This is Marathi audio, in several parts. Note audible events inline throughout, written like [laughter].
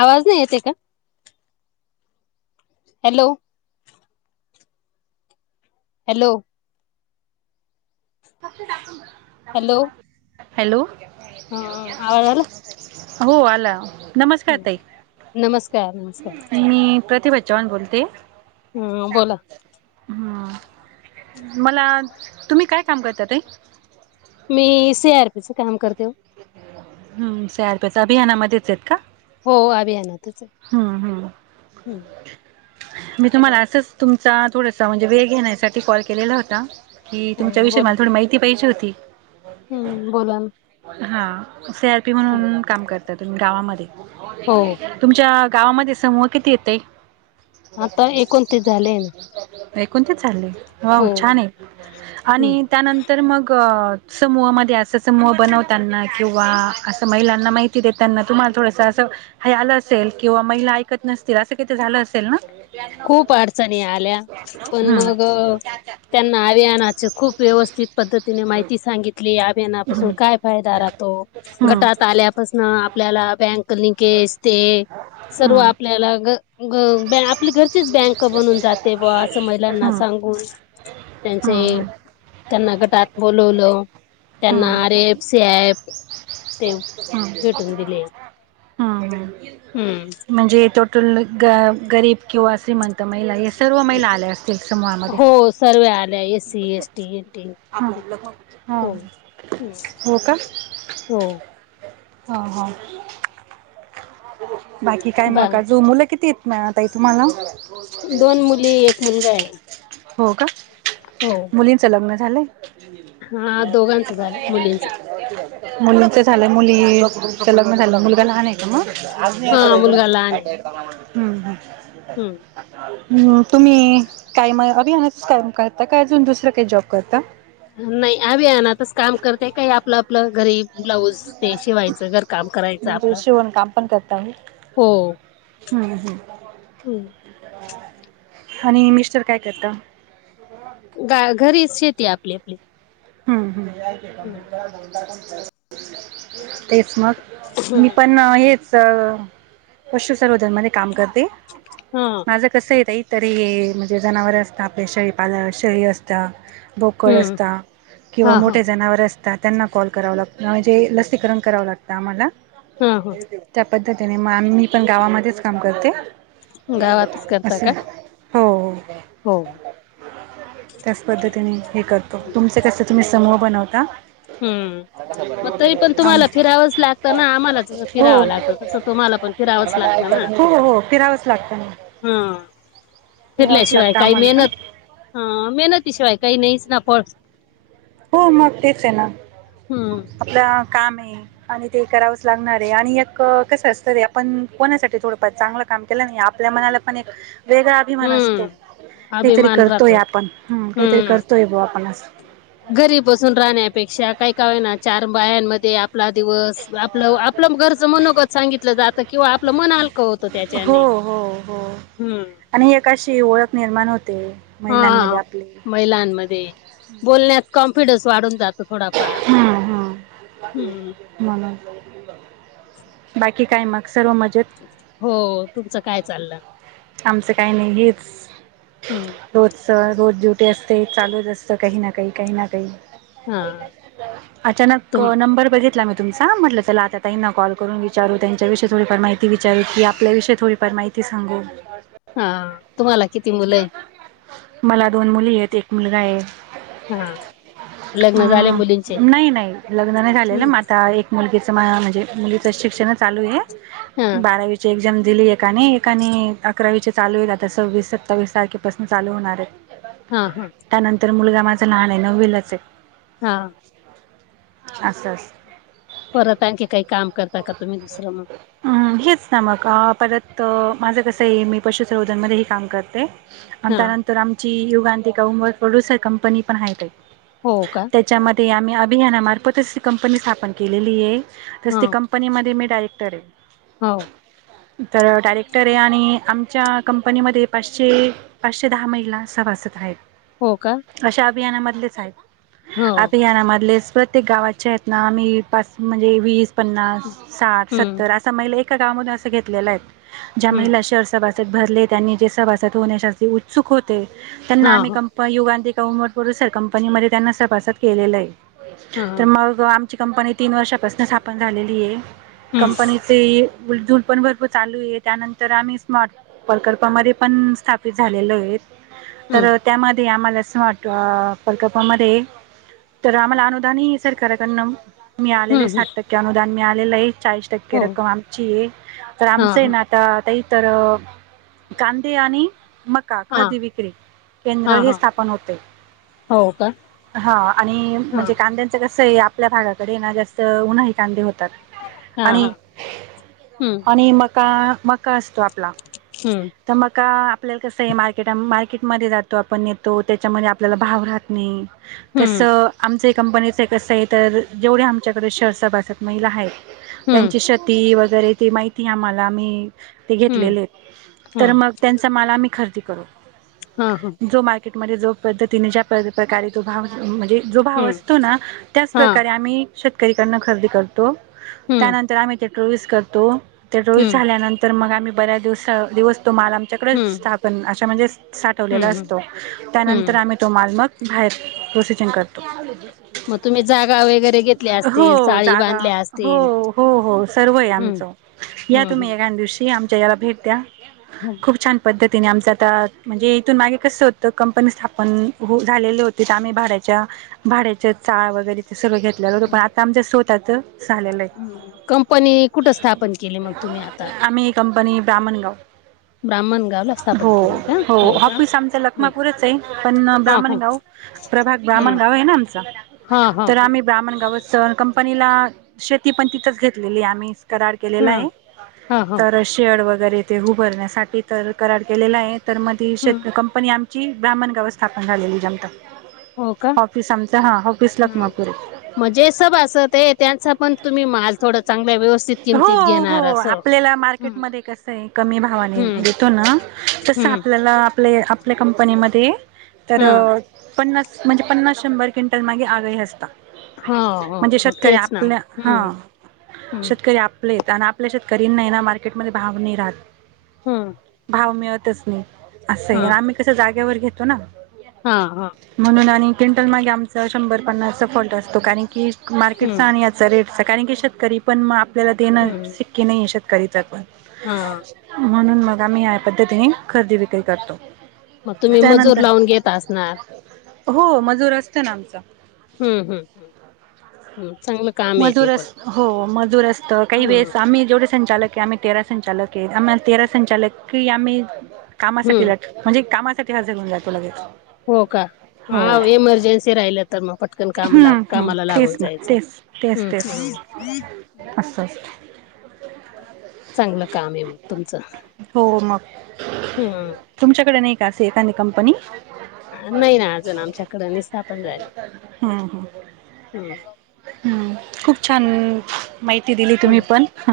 आवाज नही येत ये का? हॅलो. हॅलो. हॅलो [unintelligible] हॅलो हा आवाज आला? हो आला. नमस्कार ताई, नमस्कार नमस्कार मी प्रतिभा चव्हाण बोलते. हम्म बोला. हम्म, मला तुम्ही काय काम करता ताई? मी सी आर पीचं काम करते ओ. हम्म सी आर पीचं अभियानामध्येच आहेत का? हो अभियानातचये. हू हू मी तुम्हाला असंच तुमचा थोडासा म्हणजे वेळवघेण्यासाठी कॉल केलेला होता. कि तुमच्या हा विषयी मला थोडी माहिती पाहिजे होती. हू बोला ना. हा सी आर पी म्हणून काम करता तुम्ही गावामध्ये. हो. तुमच्या गावामध्ये समूह किती आहेत ताई? आता एकोणतीत. एकोणतीस झाले? हो छान ये. आणि हम्म. त्यांनंतर तर मग समूहामध्ये, असा समूह बनवताना किंवा असं महिलांना माहि ते देताना, तुम्हाला थोडसं असं हे आलं असेल. किंवा महिला ऐकत नसतील असं काहीतरी झालं असेल ना? खूप अडचणी आल्या, पण हम्म. मग त्यांना अभियानाचे खूप व्यवस्थित पद्धतीने माहिती सांगितली. अभियानापासून काय फायदा राहतो, हम्म गटात आल्यापासनं आपल्याला बँक गणीकेस ते सर्व हम्म आपल्याला ग, ग, आपले गण तीच बँक बनून जाते बॉ, असं हम्म महिलांना हम्म सांगून त्यांचे त्यांना गटात बोलवलं, त्यांना R F, C I F ते हम्, भेटून दिले हम्, हम्म हम्. म्हणजे टोटल ग गरीब किंवा श्रीमंत तं महिला हे सर्व महिला आल्या असतील समूहामध्ये. हो सर्व आल्या S C S T N T ह हं हो हो का? हो. ह ह बाकी काय मग बा काजू मुलं किती? मिळत आहे तुम्हाला. दोन मुली एक मुलगा आहे. हो का. हो. मुलींचं लग्न झालंय? हा दोघांचं झालंय मुलींचं. मुलींच झालंय मुलीच लग्न झालं मुलगा लहान आहे. हम हा मुलगा लहान आहे हम्म. [inaudible] हम्म तुम्ही काय मग अभियानच करता काय अजून दुसरं काही जॉब करता. नाही अभियानतच काम करते, काही आपलं आपलं गरीब ब्लाऊज ते शिवायचं घर काम करायचं आपलं. आपण करता ह [inaudible] हो! हम्म हम्म, हम्म आणि मिस्टर काय करतात. गा घरीच शेती आपली आपली. हम्म हम्म तेच ना मग मी पण हेच तर पशुसर्वोधनमध्ये काम करते. हां. माझं कसं ताई तरी म्हणजे जनावर आपले शेळी पाल शेळी असतं. बोकड हम्म असता किंवा हा हा मोठ्या जनावर असतं त्यांना काॅल करावं लागतं लसीकरण कराव लागत आम्हाला. हा हा त्या पद्धतीने मग आ मी पण गावामध्येच काम करते. गावातच करता का? हो [inaudible] हो. त्याच पद्धतीने हे करतो तुमचं कस तुम्ही समूह बनवता. हम्म. मग तरी पण आणि तुम्हाला फिरावंच लागतं ना आम्हाला जसं फिरावं लागतं तसं तुम्हाला पण फिरावंच लागतं ना. हो हो हो फिरावंच लागतं. हा फिरावंच फिरल्याशिवाय लागतं काही आम्हाला पण मेहनत हा मेहनती शिवाय काही नाहीच ना पळ हो मग तेच आहे ना. हम्म आपल्याला काम आहे. आणि ते करावंच लागणार आहे आणि एक कसं असतं रे आपण कोणासाठी थोडंफार चांगलं काम केलं नाही आपल्या मनाला पण एक वेगळा अभिमान असतो, हम्म. काहीतरी अभिमान करतोय राहतो आपण हम काहीतरी हम्म. करतोय बुवा आपण घरी बसून राहण्यापेक्षा काही का होईना वाय चार बायांमध्ये आपला दिवस आपलं आपलं घरचं मनोगत सांगितलं जातं किंवा आपलं मन हलकं होतं हो त्याठिकाणी. हो हो हम्म आणि एका अशी ओळख निर्माण होते महिलांमध्ये हा आपली. महिलांमध्ये बोलण्यात कॉन्फिडन्स वाढून जातो. थोडापार हम्म हम्म हम्म. म्हणून, बाकी काय मग सर्व मजेत. हो तुमचं काय चाललं. आमचं काही नाही हेच- हम्म रोच रोज ड्युटी असते चालूच असत काही ना काही काही ना काही. हा [unintelligible] अचानक तुम नंबर बघितला मी तुम्हचा म्हटलं त्याला ताई ना आता त्यांना कॉल करून विचारू त्यांच्याविषय थोडी फार माहिती विचारू की आपल्याविषयीथोडीफार माहिती. की सांगु. हा तुम्हाला किती मुलं आहे. मला दोन मुली आहेत एक मुलगा आहे. हा. [inaudible] लग्न झाले हम् मुलींचे नाही नाही लग्न नाही झालेलं हम्म मग आता एक मुलगीचं म म्हणजे मुललीचं शिक्षण चालू हा आहे बारावीची एक्झाम दिली एकाने एकाने अकरावी चालू येईल आता सव्वीस सत्तावीस तारखेपासून चालू होणार आहेत. हा हा त्यानंतर मुलगा माझं लहान आहे नवीलाच आहे. हा [inaudible] आस् अस परत आणखी काही काम करता का तुम्ही दुसरं मग. हम् हेच ना मग परत माझं कस आहे मी पशुसंवोधन मध्ये ही काम करते. आणि हा त्यानंतर आमची युगांतेका उंबर प्रोड्युसर कंपनी पण आहे ताई. हो का. च्यामध्ये आम्ही अभियानामार्फतच ती कंपनी स्थापन केलेली आहे, तस हा ती कंप कंपनी मध्ये मी डयरेक्टर आहे. हो. तर डायरेक्टर आहे आणि आमच्या कंपनीमध्ये पाचशे पाचशे दहा महिला सभासत आहेत. हो का. अशा अभियानामधलेच आहेत, हो अभियानामधलेच ते गावाच्या आहेत ना आही पास म्हणजे वीस पन्नास साठ हम्म सत्तर अस महिला एका गावात अस घेतलेला आहेत, ज्या हम्म महिला शहर सभासद भरले त्यांनी जे सभासद होण्याच्या उत्सुक होते त्यांना हा आम्ही हा पण युगांततीका उमटपर सर कंपनीमध्ये त्यांना सभासद केलेलं आहे हा तर मग हो आमची कंपनी तीन वर्षापासून स्थापन झालेली आहे हम्म कंपनी ते उलजूल पण भरपूर चालू आहे त्यानंतर आम्ही स्मार्ट प्रकल्पामध्ये पण स्थापित झालेल आहे, हम्म तर त्यामध्ये ते आम्हाला स्मार्ट प्रकल्पामध्ये तर आम्हाला अनुदानही सरकाराकडन मी आलेले हम्म आहे हम्म साठ टक्के अनुदान मीळालेलं आहे, चाळीस टक्के हो रक्कम आमची आहे, तर हा आमचं आहे हा ना आ तेहीतर कांदे आणि मग का हा खरदी विक्री केंद्र हा हे हा स्थापन होते. हो का. हा आणि हा म्हणजे कांद्यांचं कसं आहे, आपल्या भागाकडे ना जास्त उन्हाळी कांदे होते. हा हा आणि हम्म आणि मका मका असतो आपला. हम्म तर मका आपल्याला कसं आहे मार्केट मार्केटमध्ये जातो आपण येतो त्याच्यामध्ये आपल्याला भाव राहत नाही. हम्म तसं आमच कंपनीचं एक कसं आहे तर जेवढ्या आमच्याकडे शहर्स सभासद महिला आहेत. हम्म त्यांची शती वगैरे ते माहिती आम्हाला मी ते घातले हम्म ले आहेत. हा तर मग त्यांचा माल आम्ही खरेदी करतो. हा ह. जो मार्केटमध्ये जो पद्धतीने ज्या प्रकारे तो भाव म्हणजे जो भाव हम्म असतो ना हा त्याचप्रकारे आम्ही शेतकरी कडन खरेदी करतो. हम्म त्यानंतर आम्ही ते ट्रोवीस करतो, ते ट्रवीस हम्म झाल्यानंतर तर मग आम्ही बऱ्या दिवसा दिवस तो माल आम्ही- - तिकडंच हम्म स्थापन अशा म्हणजे साठवलेला हम्म असतो त्यानंतर हम्म आम्ही तो माल मग बाहेर प्रोसिजन करतो मग तुम्ही जागा वगैरे घेतल्या असतील हो चाळी जागा बांधल्या हो असतील. हो हो सर्व आहे हम्म आमच या हम्म तुम्ही या हम्म एकांदिवशी आमच्या याला भेट द्या हो खूप छान पद्धतीने आमचं आता म्हणजे इथून मागे कसं होतं कंपनी स्थापन हो झालेलं होत तिथं आम्ही भाड्याच्या भाड्याच चाळ वगैरे ते सगळं घेतलेलं होतो पण आता आमच्या स्वतःचं कंपनी कुठं स्थापन केली मग तुम्ही आता आम्ही कंपनी ब्राम्हणगाव ब्राह्मणगावला हो स्थापन केली का? हो का ऑफिस आमचा हम्म लखमापूरच आहे पण हा हा ब्राम्हणगाव प्रभाग हम्म ब्राम्हणगाव आहे ना आमच हा हा तर हा. आम्ही ब्राम्हणगावच कंपनीला शेती पण तिथंच घेतलेली आहे आम्ही करार केलेला हम्म. आहे हा हा तर शेड वगैरे ते उभरण्यासाठी तर करार केलेला आहे. तर मग ती हम्म शेतकंपनी आमची ब्राम्हणगावच स्थापन झालेली जमताच हो का ऑफिस आमच हा ऑफिस लखमापूर आहे मणजे सब असत ते त्यांचा पण तुम्ही माझ हो हो असं. आपल्याला हम्म. मार्केटमध्ये कस आहे कमी भावाने हम्म देतो ना तस हम्म आपल्याला आपल्या आपल्या कंपनीमध्ये तर हा पन्नास म्हणजे पन्नास शंभर क्विंटल मागे ऑर्डर ही असता हो हो म्हणजे शेतकरी आपल्या हा हम् ते आपले आणि आपल्या शेतकरीन नाही ना मार्केटमध्ये भाव नाही राहत हम्म भाव मिळतच नाही असं आहे हा. आम्ही कस जागेवर घेतो ना हा हा म्हणून आणि क्विंटल मागे आमचा शंभर पन्नासचा फॉल्ट असतो कारण की मार्केटचा हम्म आणि हेचा रेटचा कारण की शेतकरी पण मा आपल्या देणं हम्म शक्य नाहीे शेतकरीच पण हा म्हणून मग आम्ही या पद्धतीने खरेदी विक्री करतो मग तुम्ही मजूर त्यानंतर लावून घेता असणार हो मजूर असतो ना आमचा हम्म हम् हम् चांगलं का - - मजूर अस हो मजूर असत काही हम्म वेळेस आम्ही जेवढे संचालक आहे आम्ही तेरा संचालक आहे आम्हाला तेरा संचालकी आम्ही कामासाठी हम्म लाग- - म्हणजे कामासाठी हजर होऊन जातो लगेच हो का हो हा एमर्जन्सी राहिले तर मग पटकन कामला हम्म हम्म कामाला लागून तेच ना जायचं हम् हम अस असता चांगलं काम आहे मग तुमचं हो मग हम्म तुमच्याकडे नाही का असे एखादी कंपनी नाही ना अजून आमच्याकड नि स्थापन झाली. हम हम हम हम् खूप छान माहिती दिली तुम्ही हम्म पण हा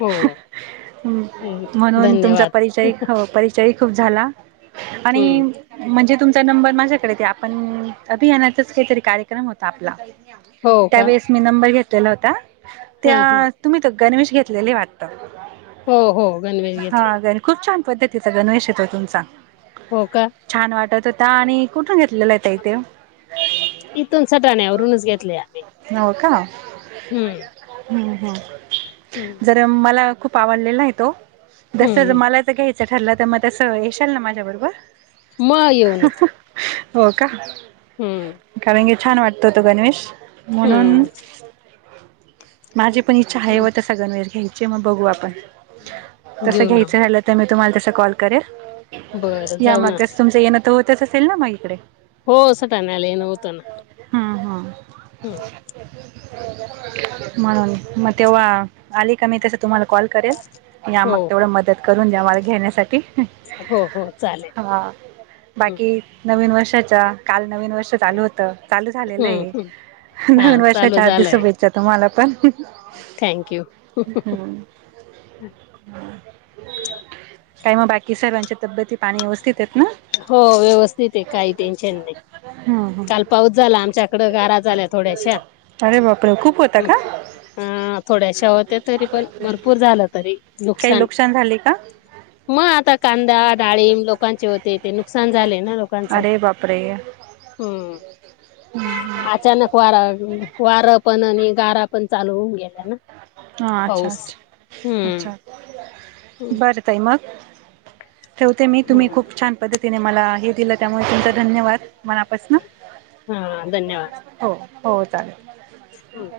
हो हम्म, म्हणून तुमचा धन्यवाद परिचय हो परि चयही खूप झाला आणि हम्म म्हणजे तुमचा नंबर माझ्याकडे ते आपण अभियानातच काहीतरी कार्यक्रम होता आपला हो का त्यावेेळेस मी नंबर घेतलेला होता हा त्या हा तुम्ही ते गणवेश घेतलेले ये वाटत. हो हो गणवेश घेतले. खूप छान पद्धतीचा गणेवेश ये तो तुमचा हो का छान वाटत होता आणि कुठून घेतलेला आहे ताउ त्यो इथून सटाण्या वरूनच घेतल्या. हो का हम्म हम्म कारण खूप आवडला ये तो जस हम्म मला घ्यायचा ठरला तर मग तस येशाल ना माझ्या मग येऊ बरोबर ना हो का हम्म कारण की छान वाटतो तो गणवेश म्हणून हम्म. माझी पण इच्छा आहे ओ तसा गणवेश घ्यायची. मग बघू आपण तसं घेऊ ना मग घ्यायचं झालं तर मी तुम्हाला तस कॉल करेल. बरं या जाऊ मग ना तस तुमचं येणं तर होतच असेल ना मग इकडे. हो सटाण्याला येण होतं ना. हम्म हम्म हम्म. म्हणून मग तेव्हा आली का मी तसं मी तुम्हाला कॉल करेल, या हो मग हो तेवढं मदत करून मला घेण्यासाठी हो हो चालेल. हा हम्म बाकी नवीन वर्षाच्या काल नवीन वर्षा चालू होत चालू झालेलं हम्म ये. हम्म हा नवीन चालू वर्षाच्या हार्दिक झालंय शुभेच्छा तुम्हाला पण हम्म. ह काय मग बाकी सर्वांचे तब्येती पाणी व्यवस्थित ये ना हो व्यवस्थित ये काही टेन्शन नाही हा हा काल पाऊस झाला आमच्याकड गारा झाल्यात. अरे बापरे! खूप होता का? हा थोड्याशा होत्या तरी पण भरपूर झालं तरी नुक काही नुकशान झाली का? मग आता कांदा डाळीम लोकांचे होते. ते नुकसान झाले ना लोकांचं, अरे बापरे हम्म. हा अचानक वारा वार पण आणि गारा पण चालू होऊन गेल्या ना हां अच्छा पाऊस अच्छा अच्छा हम्म भाज्या ताई मग ठेवते मी तुम्ही हम्म खूप छान पद्धतीने मला हे दिलं त्यामुळे तुमचा धन्यवाद मनापासन. हा धन्यवाद. हो हो चालेल. हम्म.